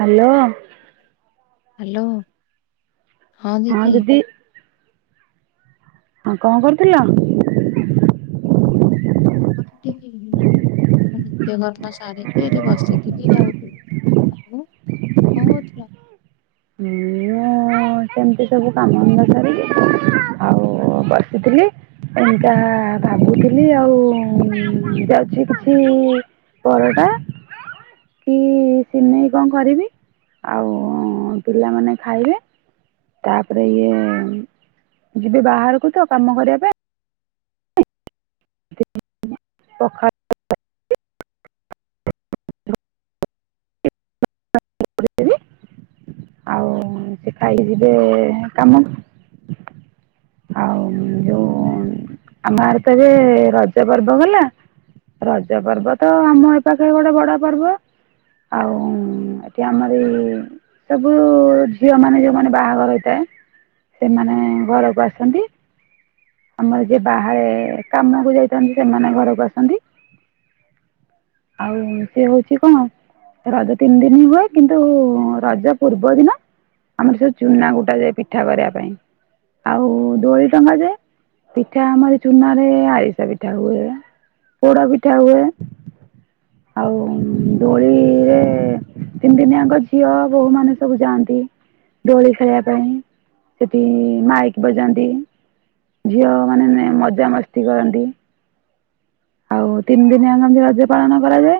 Hello. Hello. ହଁ ଦିଦି। ହଁ କଣ କରୁଥିଲ। ତ ନିତ୍ୟକର୍ମ ସାରିକି ଏଠି ବସିଥିଲି ଆଉ। ଆଉ ତମେ କଣ କରହୁଥିଲ। ହଁ ସେମିତି ସବୁ କାମଧନ୍ଦା ସାରିକି ଆଉ ବସିଥିଲି ଏମିତିଆ ଭାବୁଥିଲି ଆଉ ଯାଉଛି କିଛି ପରଟା କି ସିମେଇ କଣ କରିବି ଆଉ ପିଲାମାନେ ଖାଇବେ। ତାପରେ ଇଏ ଯିବେ ବାହାରକୁ ତ କାମ କରିବା ପାଇଁ। ପଖାଳ [unintelligible] ଆଉ ସେ ଖାଇକି ଯିବେ କାମକୁ। ଆଉ ଯୋଉ ଆମ ଆଡ଼େ ଏବେ ରଜ ପର୍ବ ଗଲା। ରଜ ପର୍ବ ତ ଆମ ଏ ପାଖେ ଗୋଟେ ବଡ ପର୍ବ। ଆଉ ଏଠି ଆମରଇ ସବୁ ଝିଅ ମାନେ ଯୋଉମାନେ ବାହାଘର ହେଇଥାଏ। ସେମାନେ ଘରକୁ ଆସନ୍ତି। ଆମର ଯିଏ ବାହାରେ କାମକୁ ଯାଇଥାନ୍ତି ସେମାନେ ଘରକୁ ଆସନ୍ତି। ଆଉ ସେ ହଉଛି କଣ। ରଜ ତିନି ଦିନି ହୁଏ କିନ୍ତୁ ରଜ ପୂର୍ବ ଦିନ ଆମର ସବୁ ଚୁନା କୁଟା ଯାଏ ପିଠା କରିବା ପାଇଁ। ଆଉ ଦୋଳି ଟଙ୍ଗା ଯାଏ ପିଠା ଆମର ଚୁନା ରେ ଆରିସା ପିଠା ହୁଏ। ପୋଡ଼ ପିଠା ହୁଏ ଆଉ ଦୋଳିରେ ତିନି ଦିନିଆଙ୍କ ଝିଅ ବୋହୂ ମାନ ସବୁ ଯାଆନ୍ତି ଦୋଳି ଖେଳିବା ପାଇଁ। ସେଠି ମାଇକି ବଜାନ୍ତି। ଝିଅ ମାନେ ମଜାମସ୍ତି କରନ୍ତି। ଆଉ ତିନି ଦିନି ରଜ ପାଳନ କରାଯାଏ।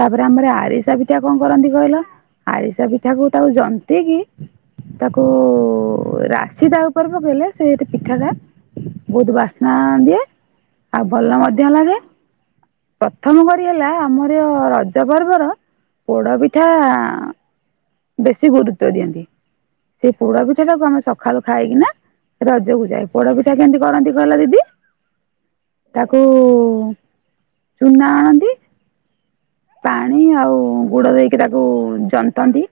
ତାପରେ ଆମର ଆରିସା ପିଠା କଣ କରନ୍ତି କହିଲ। ଆରିସା ପିଠା କୁ ତାକୁ ଯନ୍ତି କି। ତାକୁ ରାଶି ତା ଉପର ପକେଇଲେ ସେ ପିଠା ବହୁତ ବାସ୍ନା ଦିଏ ଆଉ ଭଲ ମଧ୍ୟ ଲାଗେ। ପ୍ରଥମ କରି ହେଲା ଆମର ରଜ ପର୍ବର ପୋଡ଼ ପିଠା। ବେଶୀ ଗୁରୁତ୍ଵ ଦିଅନ୍ତି। ସେଇ ପୋଡାପିଠାଟାକୁ ଆମେ ସକାଳୁ ଖାଇକିନା ରଜକୁ ଯାଏ ପୋଡ ପିଠା କେମିତି କରନ୍ତି କହିଲ ଦିଦି? ତାକୁ ଚୁନା ଆଣନ୍ତି ପାଣି ଆଉ ଗୁଡ ଦେଇକି ତାକୁ ଜନ୍ତନ୍ତି।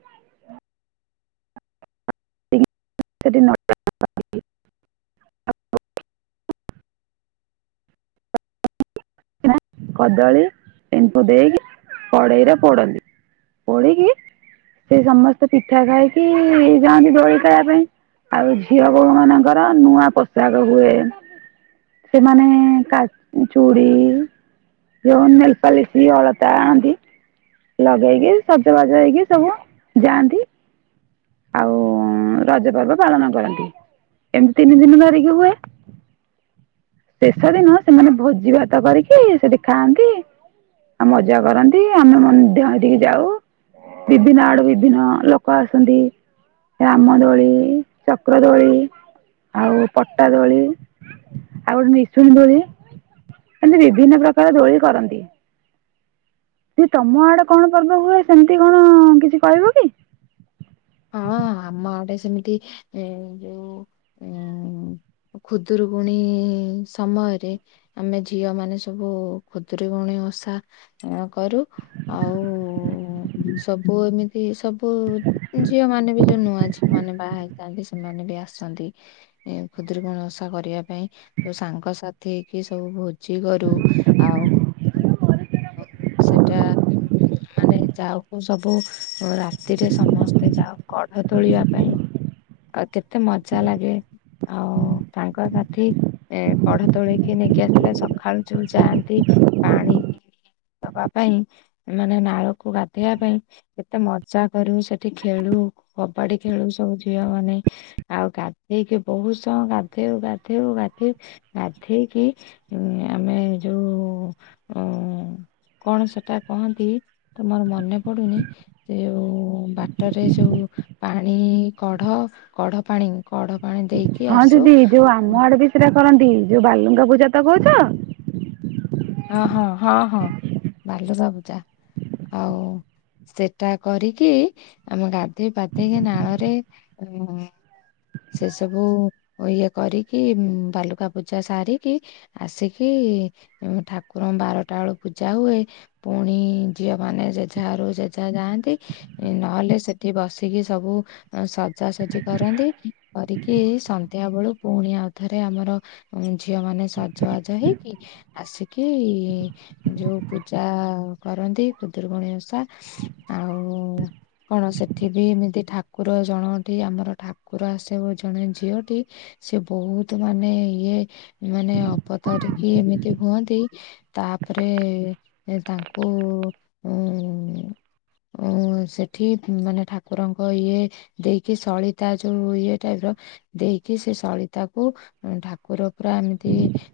[unintelligible] [unintelligible] କଦଳୀ [unintelligible] ଦେଇକି କଡେଇରେ ପୋଡ଼ନ୍ତି। ପୋଡିକି ସେ ସମସ୍ତେ ପିଠା ଖାଇକି ଯାଆନ୍ତି ଦୋଳି ଖେଳିବା ପାଇଁ ଆଉ ଝିଅ ବୋହୂ ମାନଙ୍କର ନୂଆ ପୋଷାକ ହୁଏ। ସେମାନେ କା ଚୁଡି ଯୋଉ ନେଲପାଲିଶ ଅଳତା ଆଣନ୍ତିି ଲଗେଇକି ସଜ ବାଜ ହେଇକି ସବୁ ଯାଆନ୍ତି ଆଉ ରଜ ପର୍ବ ପାଳନ କରନ୍ତି। ଏମିତି ତିନି ଦିନ ଧରିକି ହୁଏ ଶେଷ ଦିନ ସେମାନେ ଭୋଜି ଭାତ କରିକି ସେଠି ଖାଆନ୍ତି ଆଉ ମଜା କରନ୍ତି। ଆମେ ମଧ୍ୟ ହେଠିକି ଯାଉ। ବିଭିନ୍ନ ଆଡୁ ବିଭିନ୍ନ ଲୋକ ଆସନ୍ତି ରାମଦୋଳି, ଚକ୍ରଦୋଳି ଆଉ ପଟ୍ଟାଦୋଳି ଆଉ ନିଶୂନ ଦୋଳି, ଏମିତି ବିଭିନ୍ନ ପ୍ରକାର ଦୋଳି କରନ୍ତି। ଯେ ତମ ଆଡେ କଣ ପର୍ବ ହୁଏ ସେମିତି କଣ କିଛି କହିବ କି? ହଁ [inaudible] ଆମ ଆଡେ ସେମିତି ଯୋଉ ଉମ୍ ଖୁଦୁରୁକୁଣି ଏଇ ସମୟରେ ଆମେ ଝିଅ ମାନେ ସବୁ ଖୁଦୁରୁକୁଣୀ ଓଷା କରି ଚୁ। ଆଉ ସବୁ ଏମିତି ସବୁ ଝିଅ ମାନେ ବି ଯୋଉ ନୂଆ ଝିଅମାନେ ବାହାହେଇ ଥାନ୍ତି ସେମାନେ ବି ଆସନ୍ତି ଖୁଦୁରୁକୁଣୀ ଓଷା କରିବା ପାଇଁ ଯୋଉ ସାଙ୍ଗସାଥି ଏସବୁ ଭୋଜି କରୁ ଆଉ ସେଟା ମାନେ ଯାଉକୁ ସବୁ ରାତିରେ ସମ ସ୍ତେ ଯାଉ କଢ ତୋଳିବା ପାଇଁ ଆଉ କେତେ ମଜା ଲାଗେ ଆଉ ସାଙ୍ଗସାଥି ଏ କଢ ତୋଳିକି ନେଇକି ଆସିଲେ ସଖାଳୁ ଯୋଉ ଯାଆନ୍ତି ପାଣି ଦବା ପାଇଁ ମାନେ ନାଳକୁ ଗାଧେଇବା ପାଇଁ କେତେ ମଜା କରୁ ସେ ଠି ଖେଳୁ, କବାଡି ଖେଳୁ ସବୁ ଝିଅ ମାନେ। ଆଉ ଗାଧେଇକି ବହୁତ ସମୟ ଗାଧେ ଧେଇବୁ ଗାଧେଇବୁ ଗାଧେଇ ଗାଧେଇକି ଆମେ ଯୋଉ ଉମ୍ ହ [inaudible] କଣ ସେଟା କହନ୍ତି ତମର ମନେ ପଡୁନି ସେ ଯୋଉ ବା ଟରେ ଯୋଉ ପାଣି କଢ କଢପାଣି କଢ ପାଣି ଦେଇକି ହଁ ଆସୁ ଦିଦି ଯୋଉ ଆମ ହଁ ଆଡେ ବି ସେଟା କରନ୍ତି ଯୋଉ ବାଲୁଙ୍ଗା ପୂଜା ତ କହୁଛ? ହଁ ହଁ ହଁ ହଁ ବାଲୁକା ପୂଜା ଆଉ ସେଟା କରିକି ଆମେ ଗାଧେଇ ପାଧେଇକି ନାଳରେ ଉମ୍ ସେ ସବୁ ଇଏ କରିକି ବାଲୁକା ପୂଜା ସାରିକି ଆସିକି ଠାକୁରଙ୍କ ବାରଟା ବେଳୁ ପୂଜା ହୁଏ ପୁଣି ଝିଅ ମାନେ ଯେଝା ଘରକୁ ଯାଇକି ଯେଝା ଯାଆନ୍ତି। ନହେଲେ ସେଠି ବସିକି ସବୁ ସଜାସଜି କରନ୍ତି କରିକି ସନ୍ଧ୍ୟା ବେଳୁ ପୁଣି ଆଉଥରେ ଆମର ଝିଅ ମାନେ ସଜବାଜ ହେଇକି ଆସିକି ଯୋଉ ପୂଜା କରନ୍ତି ଖୁଦୁରୁକୁଣୀ ଓଷା ଆଉ କଣ ସେଠି ବିି ଏମିତି ଠାକୁର ଜଣକଠି ଆମର ଠାକୁର ଆସେ ଜଣେ ଝିଅଟି ସିଏ ବହୁତ ମାନେ ଇଏ ମାନେ ଅବତାରିକି ଏମିତି ହୁଅନ୍ତି ତାପରେ ତାଙ୍କୁ ଉମ୍ ଓ ସେଠି ମାନେ ଠାକୁରଙ୍କ ଇଏ ଦେଇକି ସଳିତା ଯୋଉ ଇଏ ଟାଇପର ଦେଇକି ସେ ସଳିତାକୁ ଠାକୁର ପୁରା ଏମିତି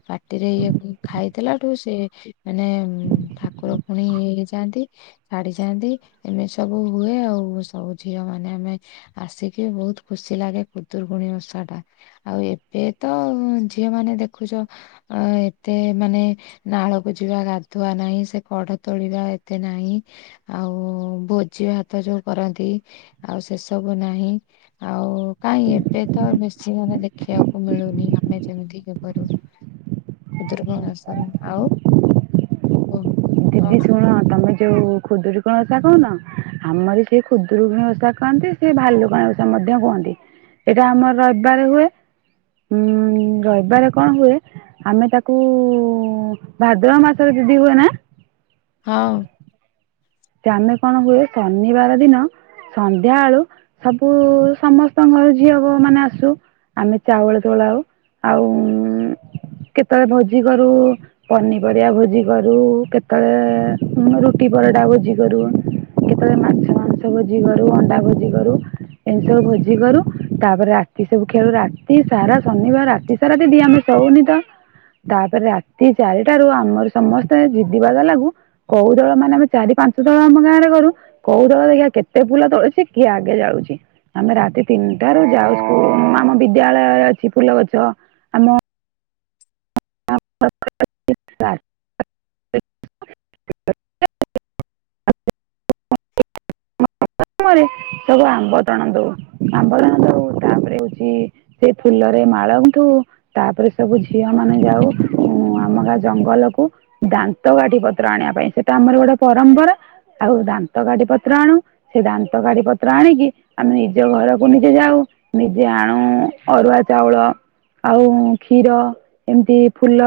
ପାଟିରେ ଇଏ ଖାଇଦେଲାଠୁ ସେ ମାନେ ଠାକୁର ପୁଣି ଇଏ ହେଇଯାଆନ୍ତି ଛାଡି ଯାଆନ୍ତି। ଏମିତି ସବୁ ହୁଏ ଆଉ ସବୁ ଝିଅ ମାନେ ଆମେ ଆସିକି ବହୁତ ଖୁସି ଲାଗେ। ଖୁଦୁରୁକୁଣୀ ଓଷାଟା ଆଉ ଏବେ ତ ଝିଅ ମାନେ ଦେଖୁଛ ଏତେ ଏମାନେ ନାଳକୁ ଯିବା ଗାଧୁଆ ନାହିଁ ସେ କଢ ତୋଳିବା ଏତେ ନାହିଁ ଆଉ। ଓଭୋଜି ଭାତ ଯୋଉ କରନ୍ତି ଆଉ ସେ ସବୁ ନାହିଁ ଆଉ କାଇଁ ଏବେ ତ ବେଶୀ ମାନେ ଦେଖିବାକୁ ମିଳୁନି ଆମେ ଯେମିତି କି କରୁ। ଖୁଦୁରୁୁକୁଣୀ ଓଷାନ ଆଉ ଓ ଦିଦି ଶୁଣ ତମେ ଯୋଉ ଖୁଦୁର ତୁମେ ଓଷା କହୁନ ଆମର ସେଏ ଖୁଦୁରୁକୁଣ ଓଷା କହନ୍ତି ସେ ଭାଲୁକଣୀ ଓଷା ମଧ୍ୟ କୁହନ୍ତି। ଏଇଟା ଆମର ରବିବାରାରେ ହୁଏ। ଉୁଁ ରହିବାର କଣ ହୁଏ ଆମେ ତାକୁ ଭାଦ୍ର ମାସରେ ଦିଦି ହୁଅ ନା। ହଁ। ଆମେ କଣ ହୁଏ ଶନିବାର ଦିନ ସନ୍ଧ୍ୟା ବେଳୁ ସବୁ ସମସ୍ତଙ୍କ ଘର ଝିଅ ମାନେ ଆସୁ। ଆମେ ଚାଉଳ ଦୋଳାଉ ଆଉ। କେତେବେଳେ ଭୋଜି କରୁ ପନିପରିବା ଭୋଜି କରୁ କେତେବେଳେ ରୁଟି ପରଟା ଭୋଜି କରୁ କେତେବେଳେ ମାଛ ମାଂସ ଭୋଜି କରୁ ଅଣ୍ଡା ଭୋଜି କରୁ। ଏମିତି ସବୁ ଭୋଜି କରୁ ତାପରେ ରାତି ସବୁ ଖେଳୁ ରାତି ସାରା ଶନିବାର ରାତି ସାରା ଦିଦି ଆମେ ହଉ ନିତ ତାପରେ ରାତି ଚାରିଟାରୁ ଆମର ସମସ୍ତେ ଜିଦିବା ଲାଗୁ କଉ ଦଳ ମାନେ ଆମେ ଚାରି ପାଞ୍ଚ ତଳ ଆମ ଗାଁରେ କରୁ କୋଉ ଦଳ ଦେଖିବା କେତେ ଫୁଲ ତୋଳୁଛି କିଏ ଆଗେ ଜାଳୁଛି ଆମେ ରାତି ତିନିଟ ସେଠାରୁ ଯାଉ ସ୍କୁ ଆମ ବିଦ୍ୟାଳୟରେ ଅଛି ଫୁଲ ଗଛ ଆମ [unintelligible] [unintelligible] ରେ ସବୁ ଆମ୍ବ ତଣ ଦଉ ଆମ୍ବ ତଣ ଦଉ ତାପରେ ହଉଛି ସେ ଫୁଲ ମାଳଠୁ ତାପରେ ସବୁ ଝିଅ ମା ଆମେ ଯାଉ ଉ ଆମ ଗା ଜଙ୍ଗଲକୁ ଦାନ୍ତ କାଠି ପତ୍ର ଆଣିବା ପାଇଁ ସେଟା ଆମର ଗୋଟେ ପର ନମ୍ବର ଆଉ ଦାନ୍ତ କାଢି ପତ୍ର ଆଣୁ ସେ ଦାନ୍ତ କାଢି ପତ୍ର ଆଣିକି ଆମେ ନିଜ ଘରକୁ ନିଜେ ଯାଉ। ନିଜେ ଆଣୁ ଅରୁଆ ଚାଉଳ ଆଉ କ୍ଷୀର ଏମିତି ଫୁଲ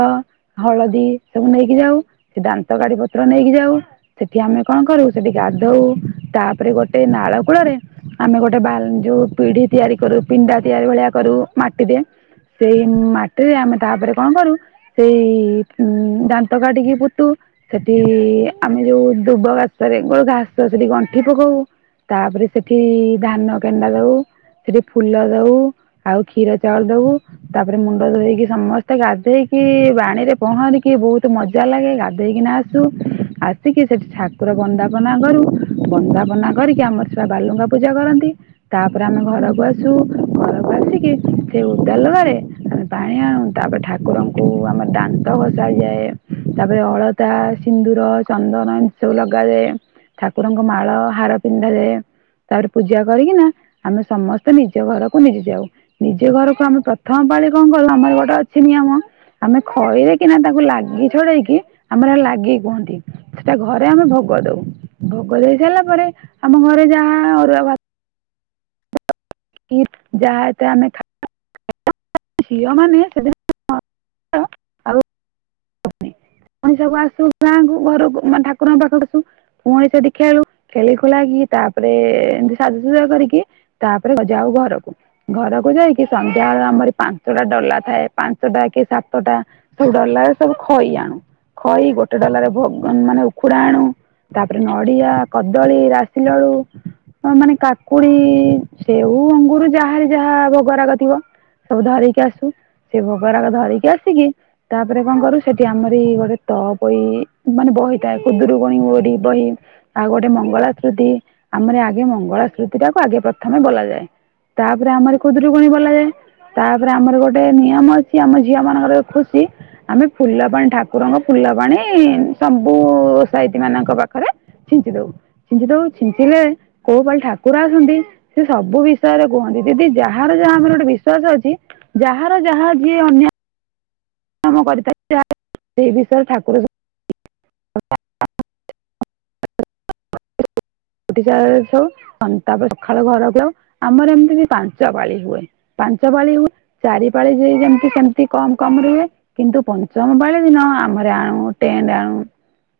ହଳଦୀ ସବୁ ନେଇକି ଯାଉ ସେ ଦାନ୍ତ କାଢଡି ପତ୍ର ନେଇକି ଯାଉ ସେଠି ଆମେ କଣ କରୁ ସେଠି ଗାଧଉ ତାପରେ ଗୋଟେ ନାଳ କୂଳରେ ଆମେ ଗୋଟେ ବାଲ ଯୋଉ ପିଢି ତିଆରି କରୁ ପିଣ୍ଡା ତିଆରି ଭଳିଆ କରୁ ମାଟି ଦେ ସେଇ ମାଟିରେ ଆମେ ତାପରେ କଣ କରୁ ସେଇ ଦାନ୍ତ କାଟିକି ପୋତୁ ସେଠି ଆମେ ଯୋଉ ଦୁବ ଘାସ ରେ ଗୋ ଘାସ ସେଠି ଗଣ୍ଠି ପକଉ। ତାପରେ ସେଠି ଧାନ କେଣ୍ଡା ଦଉ ସେଠି ଫୁଲ ଦବ ଆଉ କ୍ଷୀର ଚାଉଳ ଦବ ତାପରେ ମୁଣ୍ଡ ଧଇକି ସମସ୍ତେ ଗାଧେଇକି ବାଣୀରେ ପହଁରିକି ବହୁତ ମଜା ଲାଗେ ଗାଧେଇକି ନାଚୁ ଆସିକି ସେଠି ଠାକୁର ବନ୍ଦାପନା କରୁ ବନ୍ଦାପନା କରିକି ଆମର ଛଆ ବାଲୁଙ୍କା ପୂଜା କରନ୍ତି। ତାପରେ ଆମେ ଘରକୁ ଆସୁ ଘରକୁ ଆସିକି ସେ ଉଦା ଲଗାରେ ଆମେ ପାଣି ପାଣି ଆଣୁ ତାପରେ ଠାକୁରଙ୍କୁ ଆମର ଦାନ୍ତ ଭସାଯାଏ। ତାପରେ ଅଳତା ସିନ୍ଦୁର ଚନ୍ଦନ ଏମିତି ସବୁ ଲଗାାଯାଏ। ଠାକୁରଙ୍କ ମାଳ ହାର ପିନ୍ଧା ଯାଏ। ତାପରେ ପୂଜା କରିକିନା ଆମେ ସମସ୍ତେ ନିଜ ଘରକୁ ନିଜେ ଯାଉ ନିଜ ଘରକୁ ଆମେ ପ୍ରଥମ ମିଟର କଣ କରଲ ଆର ଗୋଟ ଅଛି ନିୟମ ଆମେ ଖଇରେ କିନା ତାକୁ ଲାଗି ଛଡେଇକି ଆମର ଲାଗି କୁହନ୍ତି ସେଟା ଘରେ ଆମେ ଭ ଭୋଗ ଦଉ ଭୋଗ ଦେଇ ସାରିଲା ପରେ ଆମ ଘରେ ଯାହା ଅରୁଆ ଭ କି ଯାହା ଆମେ ଖ ଝିଅମାନୋନ ସେଦିନ ଆ [unintelligible] ପଣି ସବୁ ଆସୁ ଗାଁକୁ ଘରକୁାନେ ଠାକୁରଙ୍କ ପାଖକୁ ଆସୁ ପୁଣି ସେଠି ଖେଳୁ ଖେଳି ଖୋଳା କି। ତାପରେ ଏମତି ସାଜାସଜୁରା କରିକି ତାପରେ ଯାଉ ଘରକୁ ଘରକୁ ଯାଇକି ସନ୍ଧ୍ୟା ଆମର। ପାଞ୍ଚଟା ଡଲା ଥାଏ ପାଞ୍ଚଟା କି ସାତଟା ସବୁ ଡଲା ସବୁ ଖଇ ଆଣୁ। ଖଇ ଗୋଟେ ଡଲାରେ ଭ ମାନେ ଉଖୁଡା ଆଣୁ। ତାପରେ ନଡିଆ କଦଳୀ ରାଶି ଲଡୁ ମାନେ କାକୁଡି ସେଓ। ଅଙ୍ଗୁର ଯାହାର ଯାହା ଭୋଗରାଗ ଥିବ ସବୁ ଧରିକି ଆସୁ ସେ ଭୋଗରାକ ଧରିକି ଆସିକି ତାପରେ କଣ କରୁ ସେଠି ଆମରି ଗୋଟେ ତ ବହି ମାନେ ବହିଥାଏ ଖୁଦରୁ କଣ ଓଡି ବହି ଆଉ ଗୋଟେ ମଙ୍ଗଳା ସ୍ୁତି ଆମ ଆଗେ ମଙ୍ଗଳା ସ୍ମୁତି ଟାକୁ ଆଗେ ପକରିଥାନ୍ତ ବୋଲା ଯାଏ ତାପରେ ଆମର ଖୁଦରୁ ଗୁଣ ବୋ ଯାଏ। ତାପରେ ଆମର ଗୋଟେ ନିୟମ ଅଛି ଆମ ଝିଅ ମାନଙ୍କର ଖୁସି ଆମେ ଫୁଲ ପାଣି ଠାକୁରଙ୍କ ଫୁଲ ପାଣି ସବୁ ସାଇତି ମାନଙ୍କ ପାଖରେ ଛିଞ୍ଚି ଦଉ ଛିଞ୍ଚି ଦଉ ଛିଞ୍ଚିଲେ କୋଉ ପାଳି ଠାକୁର ଆସନ୍ତି ସେ ସବୁ ବିଷୟରେ କୁହନ୍ତିି। ଯଦି ଯାହାର ଯାହା ଆମର ଗୋଟେ ବିଶ୍ଵାସ ଅଛି ଯାହାର ଯାହା ଯିଏ ଅନ୍ୟା [unintelligible] [unintelligible] ଠ ହଉ ସନ୍ତାପ ସକାଳୁ ଘରକୁ ଯାଉ ଆମର ଏମିତି ବି ପାଞ୍ଚ ବାଳି ହୁଏ। ପାଞ୍ଚ ପାଳି ହ ଚାରି ପାଳି ଯ ଯେମତି ସେମତି କମ କମରେ ରୁହେ କିନ୍ତୁ ପଞ୍ଚମ ପାଳି ଦିନ। ଆମର ଆଣୁ ଟେଣ୍ଟ ଆଣୁ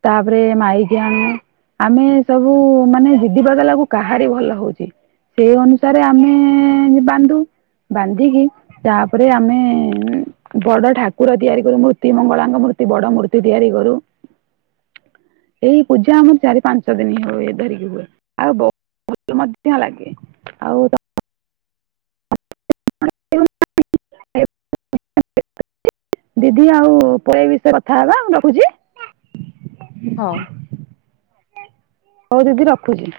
ତାପରେ ମାଇକି ଆଣୁ। ଆମେ ସବୁ ମାନେ ଯିଦିବା ଗଲାକୁ କାହାରି ଭଲ ହଉଛି। ସେଇ ଅନୁସାରେ ଆମେ ବାନ୍ଧୁ ବାନ୍ଧିକି ତାପରେ ଆମେ ବଡ ଠାକୁର ତିଆରି କରୁ ମୂର୍ତ୍ତି ମଙ୍ଗଳାଙ୍କ ମୂର୍ତ୍ତି ତି ବଡ଼ ମୂର୍ତି ତିଆରି କରରୁ ଏଇ ପୂଜା ଆମର ଚାରି ପାଞ୍ଚ ଦିନ ହ ଏ ଧରିକି ହୁଏ ଆଉ ଭଲ ମଧ୍ୟ ଲାଗେ ଆଉ ତ। [unintelligible] ଦିଦି ଆଉ ପେଇ ବିଷୟରେ କଥା ହେବା ମୁ ରଖୁଛି ହଉ। [inaudible] ହଉ ଦିଦି ରଖୁଛି।